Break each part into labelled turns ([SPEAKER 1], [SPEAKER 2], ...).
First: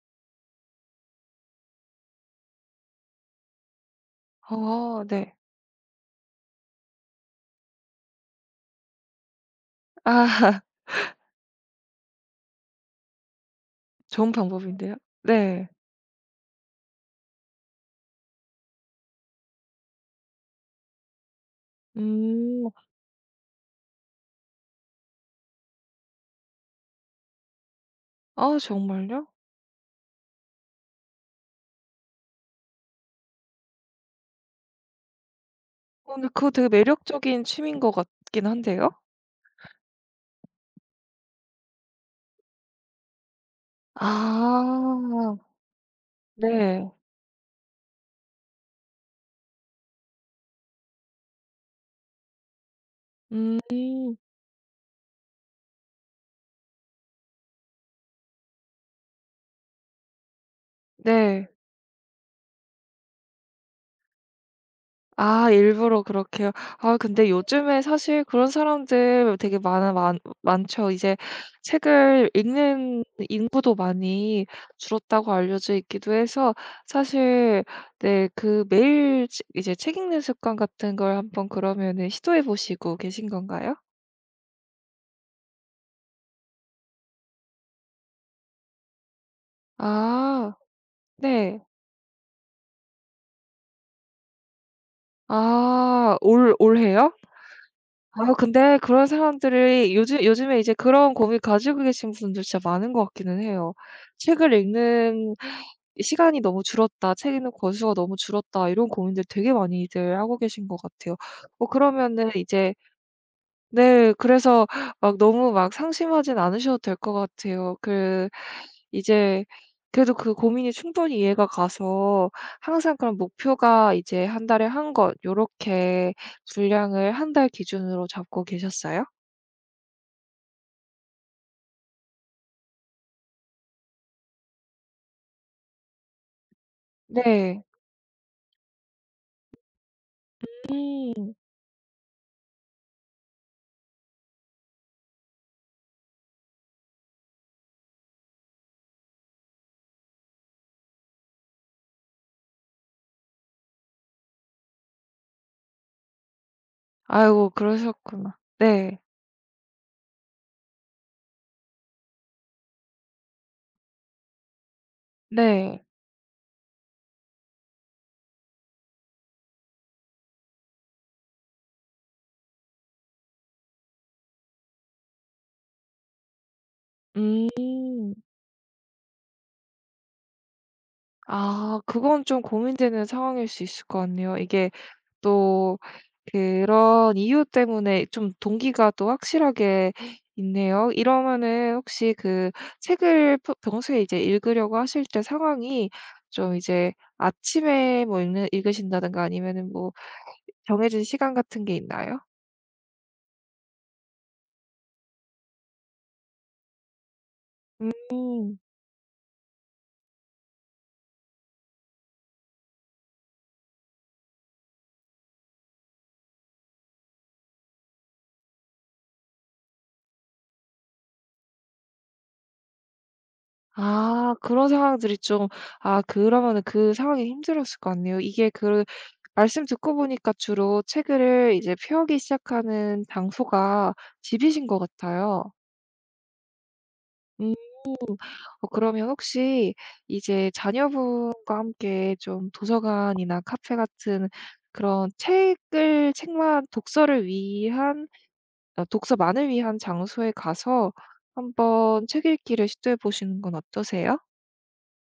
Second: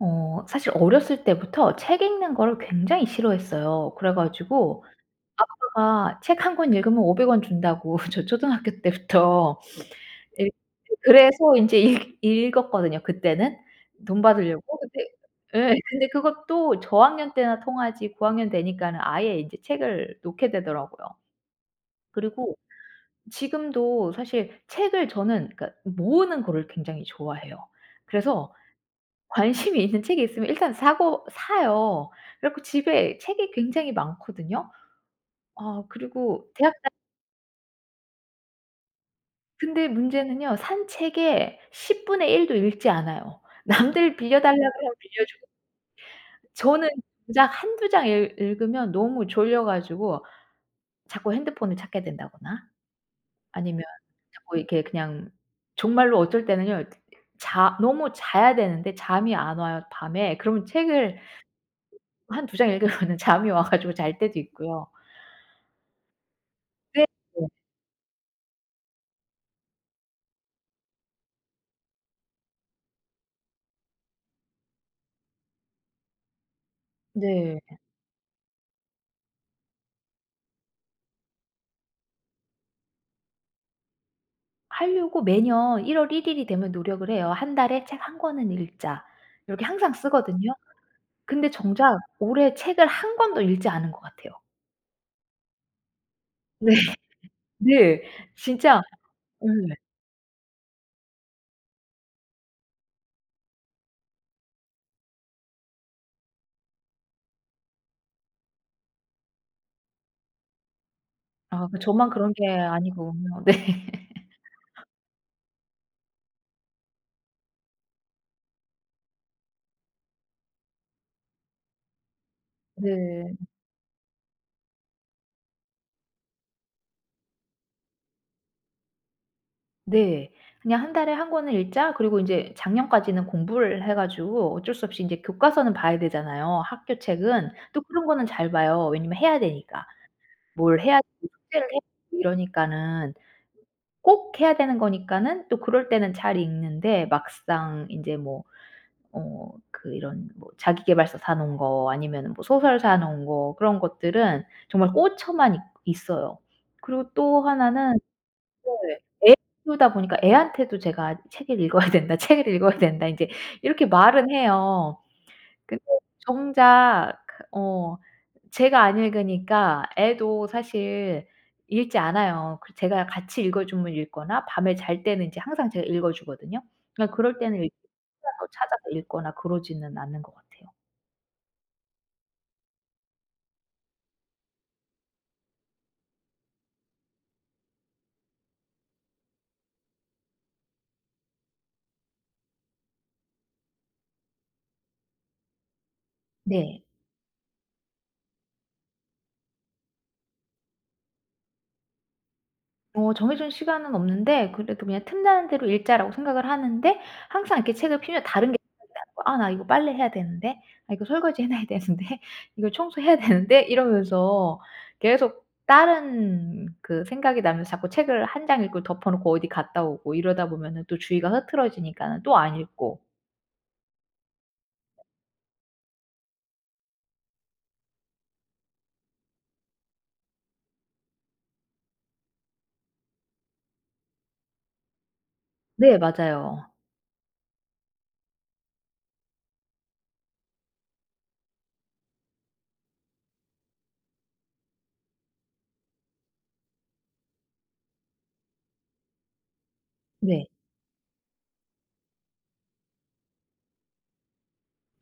[SPEAKER 1] 사실 어렸을 때부터 책 읽는 거를 굉장히 싫어했어요. 그래 가지고
[SPEAKER 2] 어 네.
[SPEAKER 1] 책 한 권 읽으면 500원 준다고 저 초등학교 때부터 읽
[SPEAKER 2] 아
[SPEAKER 1] 그래서 이제 읽 읽었거든요 그때는. 돈
[SPEAKER 2] 좋은
[SPEAKER 1] 받으려고.
[SPEAKER 2] 방법인데요.
[SPEAKER 1] 근데,
[SPEAKER 2] 네.
[SPEAKER 1] 예, 근데 그것도 저학년 때나 통하지 고학년 되니까는 아예 이제 책을 놓게 되더라고요. 그리고
[SPEAKER 2] 음.
[SPEAKER 1] 지금도 사실 책을 저는 그러니까 모으는 거를 굉장히 좋아해요. 그래서
[SPEAKER 2] 아 정말요?
[SPEAKER 1] 관심이 있는 책이 있으면 일단 사고 사요. 그래 갖고 집에 책이 굉장히 많거든요.
[SPEAKER 2] 어 근데
[SPEAKER 1] 그리고
[SPEAKER 2] 그거 되게
[SPEAKER 1] 대학 다
[SPEAKER 2] 매력적인 취미인 것 같긴 한데요.
[SPEAKER 1] 근데 문제는요, 산 책의 10 분의 1도 읽지 않아요. 남들 빌려 달라고 하면 빌려
[SPEAKER 2] 아.
[SPEAKER 1] 주고 저는
[SPEAKER 2] 네.
[SPEAKER 1] 고작 한두 장 읽 읽으면 너무 졸려 가지고 자꾸 핸드폰을 찾게 된다거나
[SPEAKER 2] 음.
[SPEAKER 1] 아니면 자꾸 이렇게 그냥 정말로 어쩔 때는요, 자 너무 자야 되는데 잠이 안 와요 밤에. 그러면 책을
[SPEAKER 2] 네.
[SPEAKER 1] 한 두 장 읽으면은 잠이 와 가지고 잘 때도 있고요.
[SPEAKER 2] 아 일부러 그렇게요. 아
[SPEAKER 1] 네.
[SPEAKER 2] 근데 요즘에 사실 그런 사람들 되게 많아 많 많죠. 이제 책을 읽는 인구도 많이 줄었다고 알려져 있기도 해서
[SPEAKER 1] 네.
[SPEAKER 2] 사실 네 그 매일 치 이제 책 읽는 습관 같은 걸 한번 그러면은 시도해 보시고 계신 건가요?
[SPEAKER 1] 하려고 매년 1월 1 일이 되면 노력을 해요. 한 달에 책 한 권은 읽자. 이렇게 항상 쓰거든요.
[SPEAKER 2] 아
[SPEAKER 1] 근데
[SPEAKER 2] 네.
[SPEAKER 1] 정작 올해 책을 한 권도 읽지 않은 것 같아요.
[SPEAKER 2] 아 올
[SPEAKER 1] 네.
[SPEAKER 2] 올해요?
[SPEAKER 1] 네.
[SPEAKER 2] 아 근데
[SPEAKER 1] 진짜
[SPEAKER 2] 그런
[SPEAKER 1] 예.
[SPEAKER 2] 사람들이 요즘 요즘에 이제 그런 고민 가지고 계신 분들 진짜 많은 것 같기는 해요. '책을 읽는 시간이 너무 줄었다. 책 읽는 권수가 너무 줄었다.' 이런 고민들 되게 많이들 하고 계신 것 같아요.
[SPEAKER 1] 아
[SPEAKER 2] 어
[SPEAKER 1] 그 저만
[SPEAKER 2] 그러면은
[SPEAKER 1] 그런 게
[SPEAKER 2] 이제
[SPEAKER 1] 아니군요. 네.
[SPEAKER 2] 네 그래서 막 너무 막 상심하진 않으셔도 될 것 같아요. 그 이제 그래도 그 고민이 충분히 이해가 가서 항상 그런
[SPEAKER 1] 네.
[SPEAKER 2] 목표가 이제 한 달에 한 권 요렇게 분량을 한 달 기준으로 잡고 계셨어요?
[SPEAKER 1] 네. 그냥 한 달에 한 권을 읽자. 그리고 인제 작년까지는 공부를 해 가지고 어쩔 수 없이 인제 교과서는 봐야 되잖아요, 학교 책은.
[SPEAKER 2] 네.
[SPEAKER 1] 또 그런 거는 잘 봐요. 왜냐면 해야 되니까. 뭘 해야 되고 숙제를 해야 되고 이러니까는, 꼭 해야 되는 거니까는 또 그럴 때는 잘 읽는데 막상 인제 뭐 그 이런 뭐 자기 계발서 사 놓은 거 아니면은 뭐 소설 사 놓은 거 그런 것들은 정말 꽂혀만 있 있어요. 그리고 또
[SPEAKER 2] 아이고
[SPEAKER 1] 하나는
[SPEAKER 2] 그러셨구나. 네.
[SPEAKER 1] 네. 애 키우다 보니까 애한테도 제가 "책을 읽어야 된다. 책을 읽어야 된다." 인제 이렇게 말은 해요. 근데
[SPEAKER 2] 네.
[SPEAKER 1] 정작 어 제가 안 읽으니까 애도 사실 읽지 않아요. 그 제가 같이 읽어 주면 읽거나 밤에 잘 때는 이제 항상 제가 읽어 주거든요. 그러니까 그럴 때는 읽
[SPEAKER 2] 음.
[SPEAKER 1] 시간을 찾아서 읽거나 그러지는 않는 것 같아요.
[SPEAKER 2] 아 그건 좀 고민되는 상황일 수 있을 것 같네요. 이게 또 그런 이유 때문에 좀 동기가 또 확실하게 있네요. 이러면은 혹시 그 책을 펴 평소에 이제 읽으려고 하실 때 상황이 좀
[SPEAKER 1] 네.
[SPEAKER 2] 이제 아침에 뭐 읽는 읽으신다든가 아니면은 뭐 정해진 시간 같은 게 있나요?
[SPEAKER 1] 정해준 시간은 없는데 그래도 그냥 틈나는 대로 읽자라고 생각을 하는데 항상 이렇게
[SPEAKER 2] 음.
[SPEAKER 1] 책을 펴면 다른 게 생각이 나는 거야. '아 나 이거 빨래 해야 되는데. 아 이거 설거지 해 놔야 되는데. 이거 청소해야 되는데.' 이러면서 계속 다른 그 생각이 나면서 자꾸 책을 한 장 읽고 덮어 놓고 어디 갔다 오고 이러다 보면은 또 주의가 흐트러지니까는 또 안 읽고.
[SPEAKER 2] 아 그런 상황들이 좀 아 그러면은 그 상황이 힘들었을 것 같네요. 이게 그 말씀 듣고 보니까 주로 책을 이제 펴기 시작하는 장소가 집이신 것 같아요.
[SPEAKER 1] 네 맞아요.
[SPEAKER 2] 음. 어 그러면 혹시 이제 자녀분과 함께 좀 도서관이나 카페 같은 그런 책을 책만 독서를 위한 어 독서만을 위한 장소에
[SPEAKER 1] 네.
[SPEAKER 2] 가서 한번 책 읽기를 시도해 보시는 건 어떠세요?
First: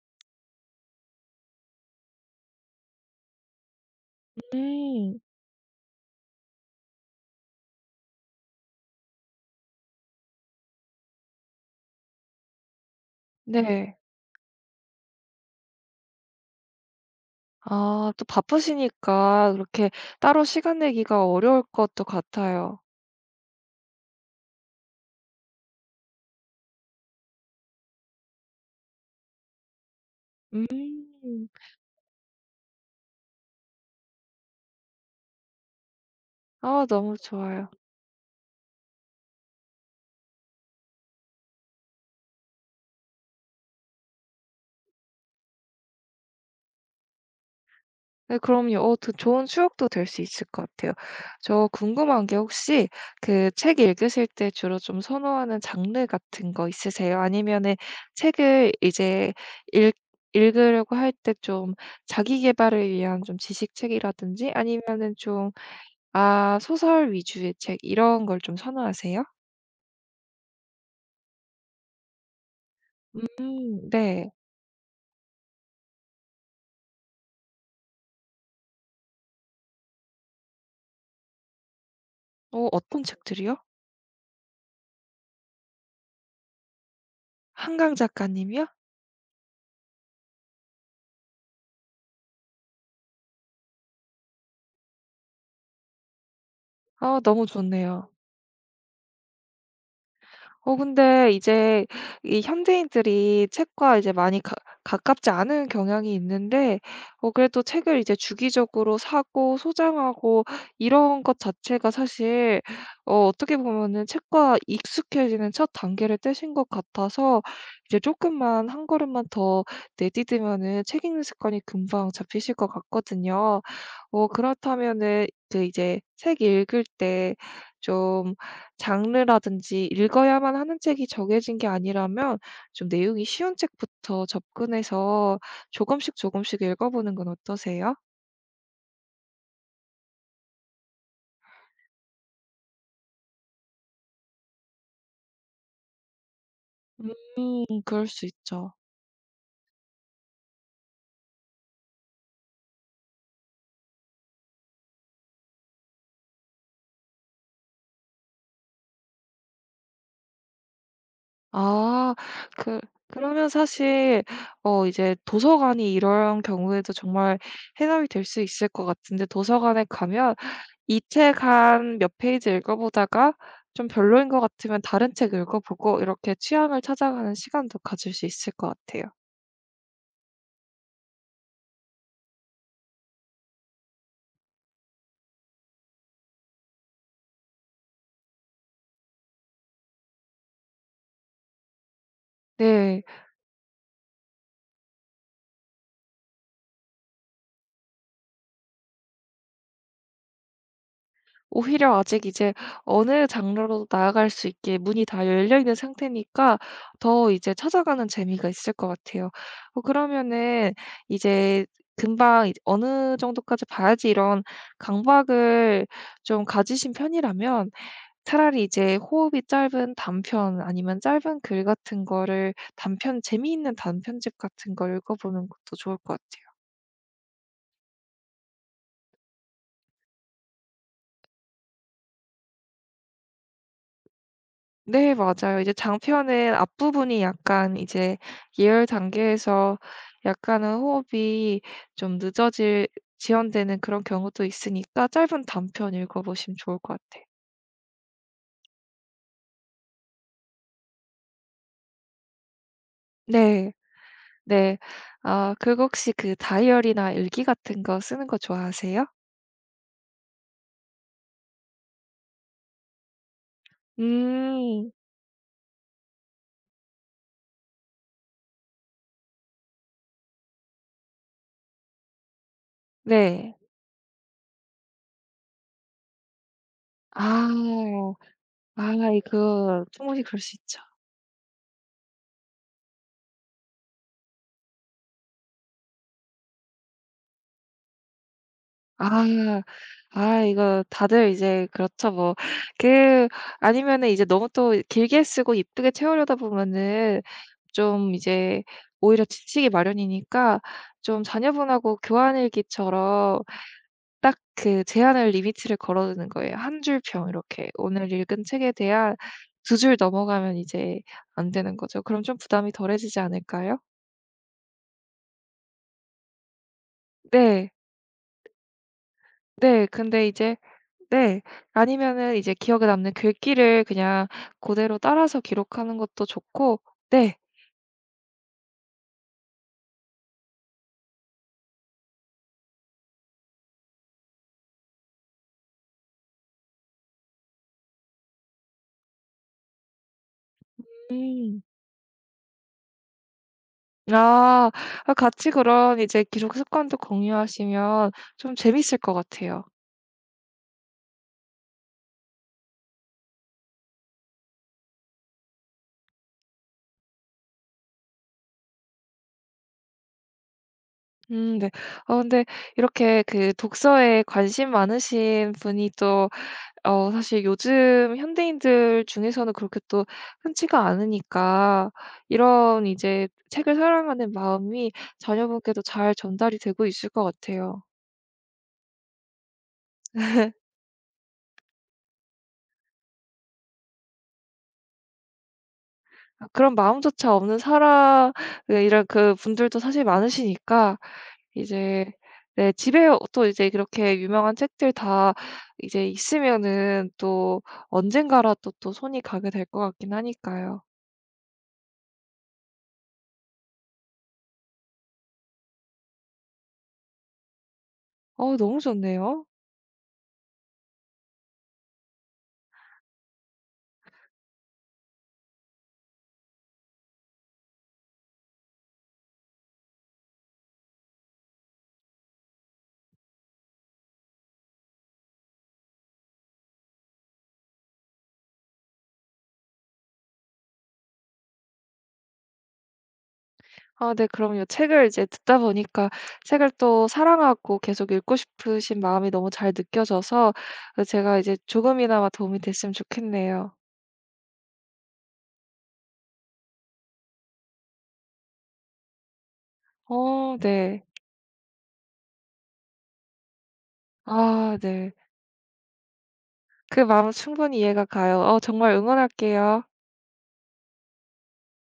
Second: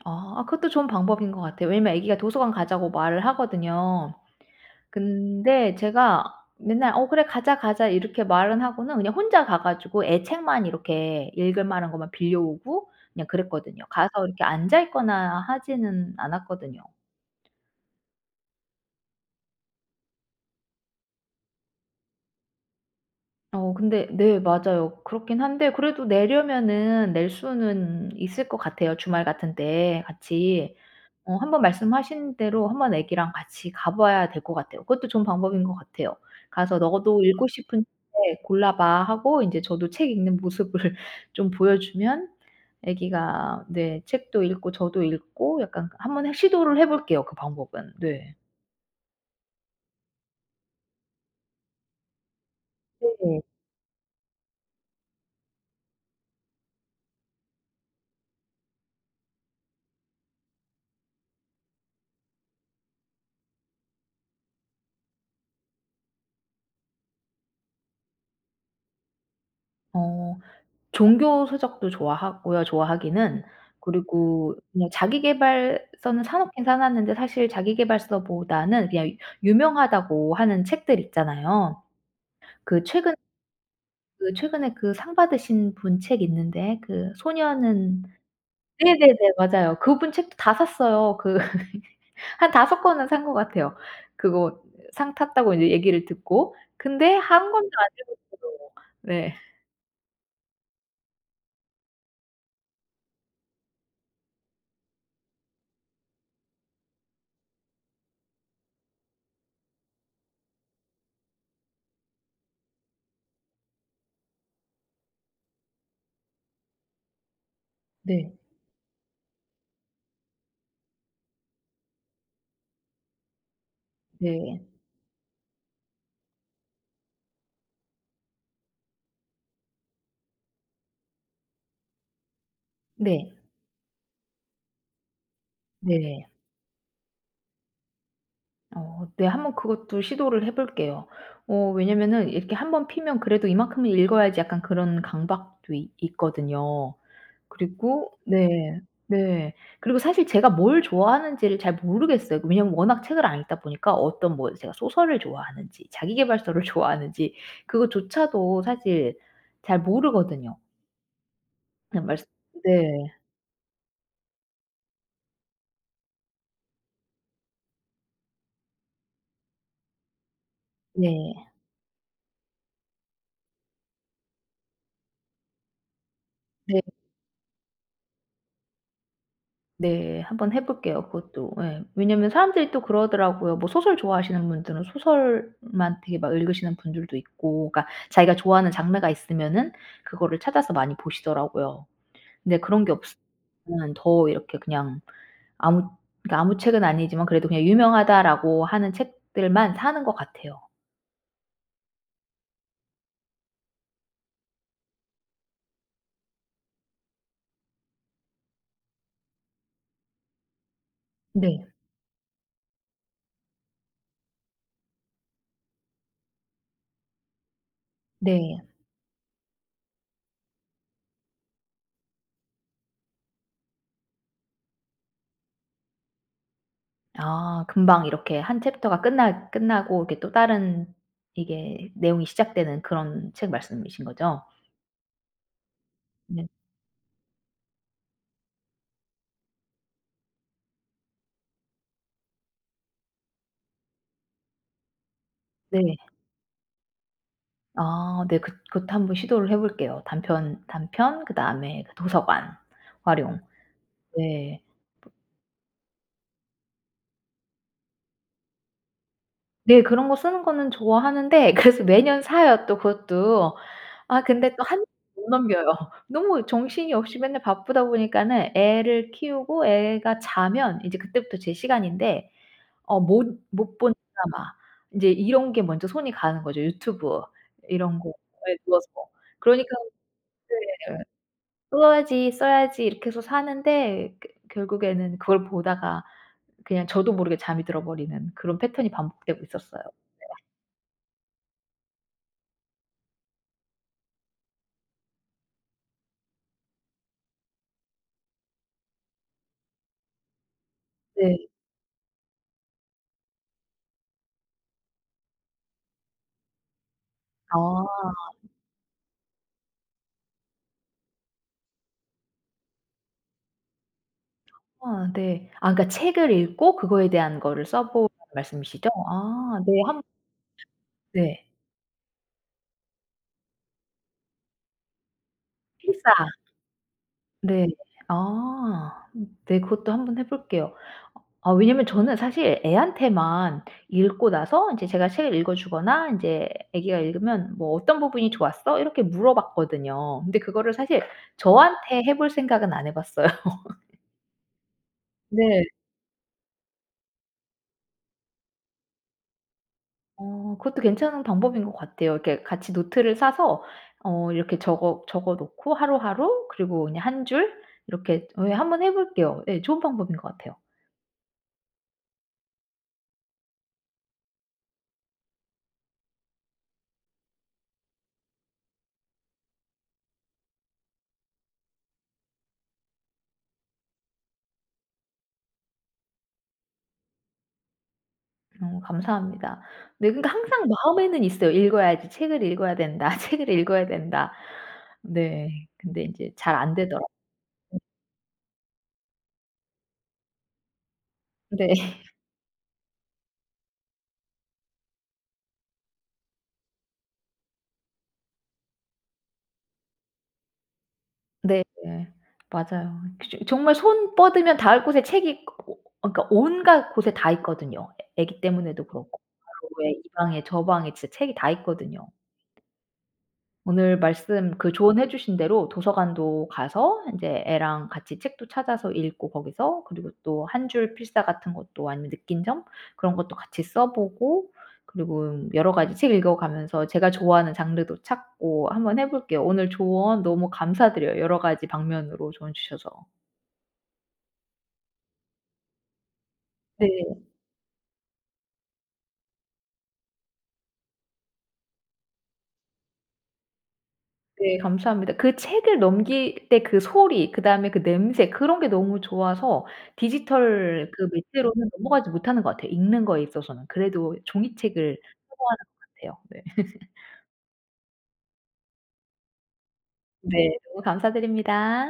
[SPEAKER 1] 아 그것도 좋은 방법인 것 같아요. 왜냐면 아기가 도서관 가자고 말을 하거든요.
[SPEAKER 2] 음.
[SPEAKER 1] 근데 제가 맨날 "어 그래 가자, 가자." 이렇게 말은 하고는 그냥 혼자 가 가지고 애 책만 이렇게 읽을 만한 것만 빌려오고 그냥 그랬거든요.
[SPEAKER 2] 네.
[SPEAKER 1] 가서 이렇게 앉아 있거나 하지는 않았거든요.
[SPEAKER 2] 아 또 바쁘시니까 그렇게 따로 시간 내기가 어려울 것도 같아요.
[SPEAKER 1] 근데 네 맞아요. 그렇긴 한데 그래도 내려면은 낼 수는 있을 것 같아요 주말 같은 때 같이.
[SPEAKER 2] 음.
[SPEAKER 1] 한번 말씀하신 대로 한번 애기랑 같이 가 봐야 될 것 같아요. 그것도 좋은 방법인 것 같아요. 가서
[SPEAKER 2] 아 너무
[SPEAKER 1] "너도 읽고
[SPEAKER 2] 좋아요.
[SPEAKER 1] 싶은 책 골라 봐." 하고 인제 저도 책 읽는 모습을 좀 보여주면 애기가 네 책도 읽고 저도 읽고 약간 한번 해 시도를 해 볼게요 그 방법은. 네.
[SPEAKER 2] 네 그럼요. 어 더 좋은 추억도 될 수 있을 것 같아요. 저 궁금한 게 혹시
[SPEAKER 1] 네.
[SPEAKER 2] 그 책 읽으실 때 주로 좀 선호하는 장르 같은 거 있으세요? 아니면은 책을 이제 읽 읽으려고 할 때 좀 자기 계발을 위한 좀 지식책이라든지 아니면은 좀 아 소설 위주의 책 이런 걸 좀 선호하세요?
[SPEAKER 1] 어. 종교 서적도 좋아하고요, 좋아하기는.
[SPEAKER 2] 네.
[SPEAKER 1] 그리고 그냥 자기계발서는 사 놓긴 사 놨는데 사실 자기계발서보다는 그냥 유명하다고 하는 책들 있잖아요.
[SPEAKER 2] 어
[SPEAKER 1] 그
[SPEAKER 2] 어떤
[SPEAKER 1] 최근
[SPEAKER 2] 책들이요?
[SPEAKER 1] 그 최근에 그 상 받으신 분 책 있는데 그
[SPEAKER 2] 한강
[SPEAKER 1] 소녀는
[SPEAKER 2] 작가님이요?
[SPEAKER 1] 네네네. 맞아요. 그분 책도 다 샀어요. 그 한 다섯 권은 산 것 같아요. 그거 상 탔다고 인제 얘기를 듣고. 근데
[SPEAKER 2] 아 너무
[SPEAKER 1] 한 권도 안
[SPEAKER 2] 좋네요.
[SPEAKER 1] 읽었어요. 네.
[SPEAKER 2] 어 근데 이제 이 현대인들이 책과 이제 많이 가 가깝지 않은 경향이 있는데 어 그래도 책을 이제 주기적으로 사고 소장하고 이런 것 자체가 사실 어 어떻게 보면은 책과 익숙해지는 첫 단계를 떼신 것 같아서 이제 조
[SPEAKER 1] 네.
[SPEAKER 2] 금만 한 걸음만 더 내디디면은 책 읽는 습관이 금방 잡히실 것 같거든요. 어
[SPEAKER 1] 네.
[SPEAKER 2] 그렇다면은 그 이제 책 읽을 때좀 장르라든지 읽어야만 하는 책이 정해진 게 아니라면 좀 내용이
[SPEAKER 1] 네.
[SPEAKER 2] 쉬운 책부터 접근해서 조금씩
[SPEAKER 1] 네.
[SPEAKER 2] 조금씩 읽어보는 건 어떠세요?
[SPEAKER 1] 네. 한번 그것도 시도를 해 볼게요. 왜냐면은 이렇게 한번 피면 그래도 '이만큼은 읽어야지.' 약간 그런 강박도 이 있거든요.
[SPEAKER 2] 그럴
[SPEAKER 1] 그리고
[SPEAKER 2] 수 있죠.
[SPEAKER 1] 네. 네. 그리고 사실 제가 뭘 좋아하는지를 잘 모르겠어요. 왜냐면 워낙 책을 안 읽다 보니까 어떤 뭐 제가 소설을 좋아하는지 자기 계발서를 좋아하는지 그거조차도 사실 잘 모르거든요. 그냥
[SPEAKER 2] 아
[SPEAKER 1] 말씀
[SPEAKER 2] 그
[SPEAKER 1] 네.
[SPEAKER 2] 그러면 사실 어 이제 도서관이 이런 경우에도 정말 해답이 될 수 있을 것 같은데 도서관에 가면 이 책
[SPEAKER 1] 네.
[SPEAKER 2] 한 몇 페이지 읽어보다가 좀 별로인 것 같으면 다른 책 읽어보고 이렇게
[SPEAKER 1] 네.
[SPEAKER 2] 취향을 찾아가는 시간도 가질 수 있을 것 같아요.
[SPEAKER 1] 네. 한번 해 볼게요 그것도. 예. 왜냐면 사람들이 또 그러더라고요. 뭐 소설 좋아하시는 분들은 소설만 되게 막 읽으시는 분들도 있고 그러니까 자기가 좋아하는 장르가 있으면은 그거를 찾아서 많이 보시더라고요. 근데 그런 게
[SPEAKER 2] 네.
[SPEAKER 1] 없으면 더 이렇게 그냥 아무 그러니까 아무 책은 아니지만 그래도 그냥 유명하다라고 하는 책들만 사는 것 같아요.
[SPEAKER 2] 오히려 아직 이제 어느 장르로도 나아갈 수 있게 문이 다 열려 있는 상태니까 더 이제 찾아가는 재미가 있을 것 같아요. 어 그러면은 이제
[SPEAKER 1] 네.
[SPEAKER 2] 금방 이제 어느 정도까지 봐야지 이런 강박을 좀 가지신 편이라면
[SPEAKER 1] 네.
[SPEAKER 2] 차라리 이제 호흡이 짧은 단편 아니면 짧은 글 같은 거를 단편 재미있는 단편집 같은 걸 읽어보는 것도 좋을 것 같아요.
[SPEAKER 1] 아 금방 이렇게 한 챕터가 끝나고 이렇게 또 다른 이게 내용이 시작되는 그런 책 말씀이신 거죠?
[SPEAKER 2] 네 맞아요. 이제
[SPEAKER 1] 네.
[SPEAKER 2] 장편은 앞부분이 약간 이제 예열 단계에서 약간은 호흡이 좀 늦어질 지연되는 그런 경우도 있으니까 짧은 단편
[SPEAKER 1] 네.
[SPEAKER 2] 읽어보시면 좋을 것 같아요.
[SPEAKER 1] 아 네. 그 그것도 한번 시도를 해 볼게요. 단편 단편 그다음에 그 도서관 활용.
[SPEAKER 2] 네.
[SPEAKER 1] 네.
[SPEAKER 2] 네. 아 그거 혹시 그 다이어리나 일기 같은 거 쓰는 거 좋아하세요?
[SPEAKER 1] 네 그런 거 쓰는 거는 좋아하는데 그래서 매년 사요 또 그것도. 아 근데 또 한 권
[SPEAKER 2] 음.
[SPEAKER 1] 못 넘겨요. 너무 정신이 없이 맨날 바쁘다 보니까는 애를 키우고 애가 자면 이제 그때부터 제 시간인데 못
[SPEAKER 2] 네.
[SPEAKER 1] 못 본 드라마 이제 이런 게 먼저 손이 가는 거죠. 유튜브 이런 거에
[SPEAKER 2] 아.
[SPEAKER 1] 누워서.
[SPEAKER 2] 아
[SPEAKER 1] 그러니까
[SPEAKER 2] 이거 충분히 그럴 수 있죠.
[SPEAKER 1] 네. 써야지, 써야지 이렇게 해서 사는데 그 결국에는 그걸 보다가 그냥 저도 모르게 잠이 들어 버리는 그런 패턴이 반복되고
[SPEAKER 2] 아.
[SPEAKER 1] 있었어요.
[SPEAKER 2] 아 이거 다들 이제 그렇죠 뭐. 그 아니면은 이제 너무 또 길게 쓰고 이쁘게 채우려다 보면은 좀 이제 오히려 지치기 마련이니까 좀
[SPEAKER 1] 네.
[SPEAKER 2] 자녀분하고 교환일기처럼 딱 그 제한을 리미트를 걸어 두는 거예요. 한 줄 평 이렇게. 오늘
[SPEAKER 1] 아.
[SPEAKER 2] 읽은 책에 대한 두 줄 넘어가면 이제 안 되는 거죠. 그럼 좀 부담이 덜해지지 않을까요?
[SPEAKER 1] 아 네. 아 그러니까 책을 읽고 그거에 대한 거를
[SPEAKER 2] 네.
[SPEAKER 1] 써 보라는 말씀이시죠? 아 네.
[SPEAKER 2] 네.
[SPEAKER 1] 한
[SPEAKER 2] 근데 이제 네.
[SPEAKER 1] 네.
[SPEAKER 2] 아니면은 이제 기억에 남는 글귀를 그냥 그대로 따라서 기록하는
[SPEAKER 1] 필사.
[SPEAKER 2] 것도 좋고 네.
[SPEAKER 1] 네. 아. 네 그것도 한번 해 볼게요. 아 왜냐면 저는 사실 애한테만 읽고 나서 이제 제가 책을 읽어 주거나 이제 애기가 읽으면 뭐 "어떤 부분이 좋았어?" 이렇게 물어봤거든요. 근데 그거를 사실
[SPEAKER 2] 음.
[SPEAKER 1] 저한테 해볼 생각은 안 해 봤어요.
[SPEAKER 2] 아. 아 같이
[SPEAKER 1] 네.
[SPEAKER 2] 그런 이제 기록 습관도 공유하시면 좀 재밌을 것 같아요.
[SPEAKER 1] 그것도 괜찮은 방법인 것 같아요. 이렇게 같이 노트를 사서 이렇게 적어 놓고 하루하루 그리고 그냥 한 줄 이렇게 예 한번 해 볼게요. 네, 좋은 방법인 것 같아요.
[SPEAKER 2] 네. 어 근데 이렇게 그 독서에 관심 많으신 분이 또 어 사실 요즘 현대인들 중에서는 그렇게 또 흔치가 않으니까 이런 이제 책을 사랑하는 마음이 자녀분께도 잘 전달이 되고 있을 것 같아요.
[SPEAKER 1] 감사합니다. 네 그러니까 항상 마음에는 있어요. '읽어야지. 책을 읽어야 된다. 책을 읽어야 된다.' 네. 근데 이제
[SPEAKER 2] 아,
[SPEAKER 1] 잘 안
[SPEAKER 2] 그런
[SPEAKER 1] 되더라
[SPEAKER 2] 마음조차 없는 사람 그 이런 그 분들도 사실 많으시니까
[SPEAKER 1] 네.
[SPEAKER 2] 이제 네 집에 또 이제 그렇게 유명한 책들 다 이제 있으면은 또 언젠가라도 또 손이 가게 될 것 같긴 하니까요.
[SPEAKER 1] 네. 네. 맞아요. 그 정말 손 뻗으면 닿을 곳에 책이 오 그러니까 온갖 곳에 다 있거든요. 애 애기
[SPEAKER 2] 어 너무
[SPEAKER 1] 때문에도 그렇고
[SPEAKER 2] 좋네요.
[SPEAKER 1] 바로 왜 이 방에 저 방에 진짜 책이 다 있거든요. 오늘 말씀 그 조언해 주신 대로 도서관도 가서 인제 애랑 같이 책도 찾아서 읽고 거기서 그리고 또 한 줄 필사 같은 것도 아니면 느낀 점 그런 것도 같이 써 보고 그리고 여러 가지 책 읽어 가면서 제가 좋아하는 장르도 찾고 한번 해 볼게요. 오늘 조언 너무 감사드려요. 여러 가지 방면으로 조언 주셔서.
[SPEAKER 2] 아 네 그럼요. 책을 이제 듣다 보니까 책을 또
[SPEAKER 1] 네.
[SPEAKER 2] 사랑하고 계속 읽고 싶으신 마음이 너무 잘 느껴져서 그 제가 이제 조금이나마 도움이 됐으면 좋겠네요.
[SPEAKER 1] 네 감사합니다. 그 책을 넘길 때 그 소리 그다음에 그 냄새 그런 게 너무 좋아서
[SPEAKER 2] 어
[SPEAKER 1] 디지털
[SPEAKER 2] 네.
[SPEAKER 1] 그 매체로는 넘어가지 못하는 것 같아요, 읽는 거에 있어서는. 그래도
[SPEAKER 2] 아
[SPEAKER 1] 종이책을
[SPEAKER 2] 네.
[SPEAKER 1] 선호하는 것 같아요. 네.
[SPEAKER 2] 그 마음 충분히 이해가 가요. 어 정말 응원할게요.
[SPEAKER 1] 네. 너무 감사드립니다.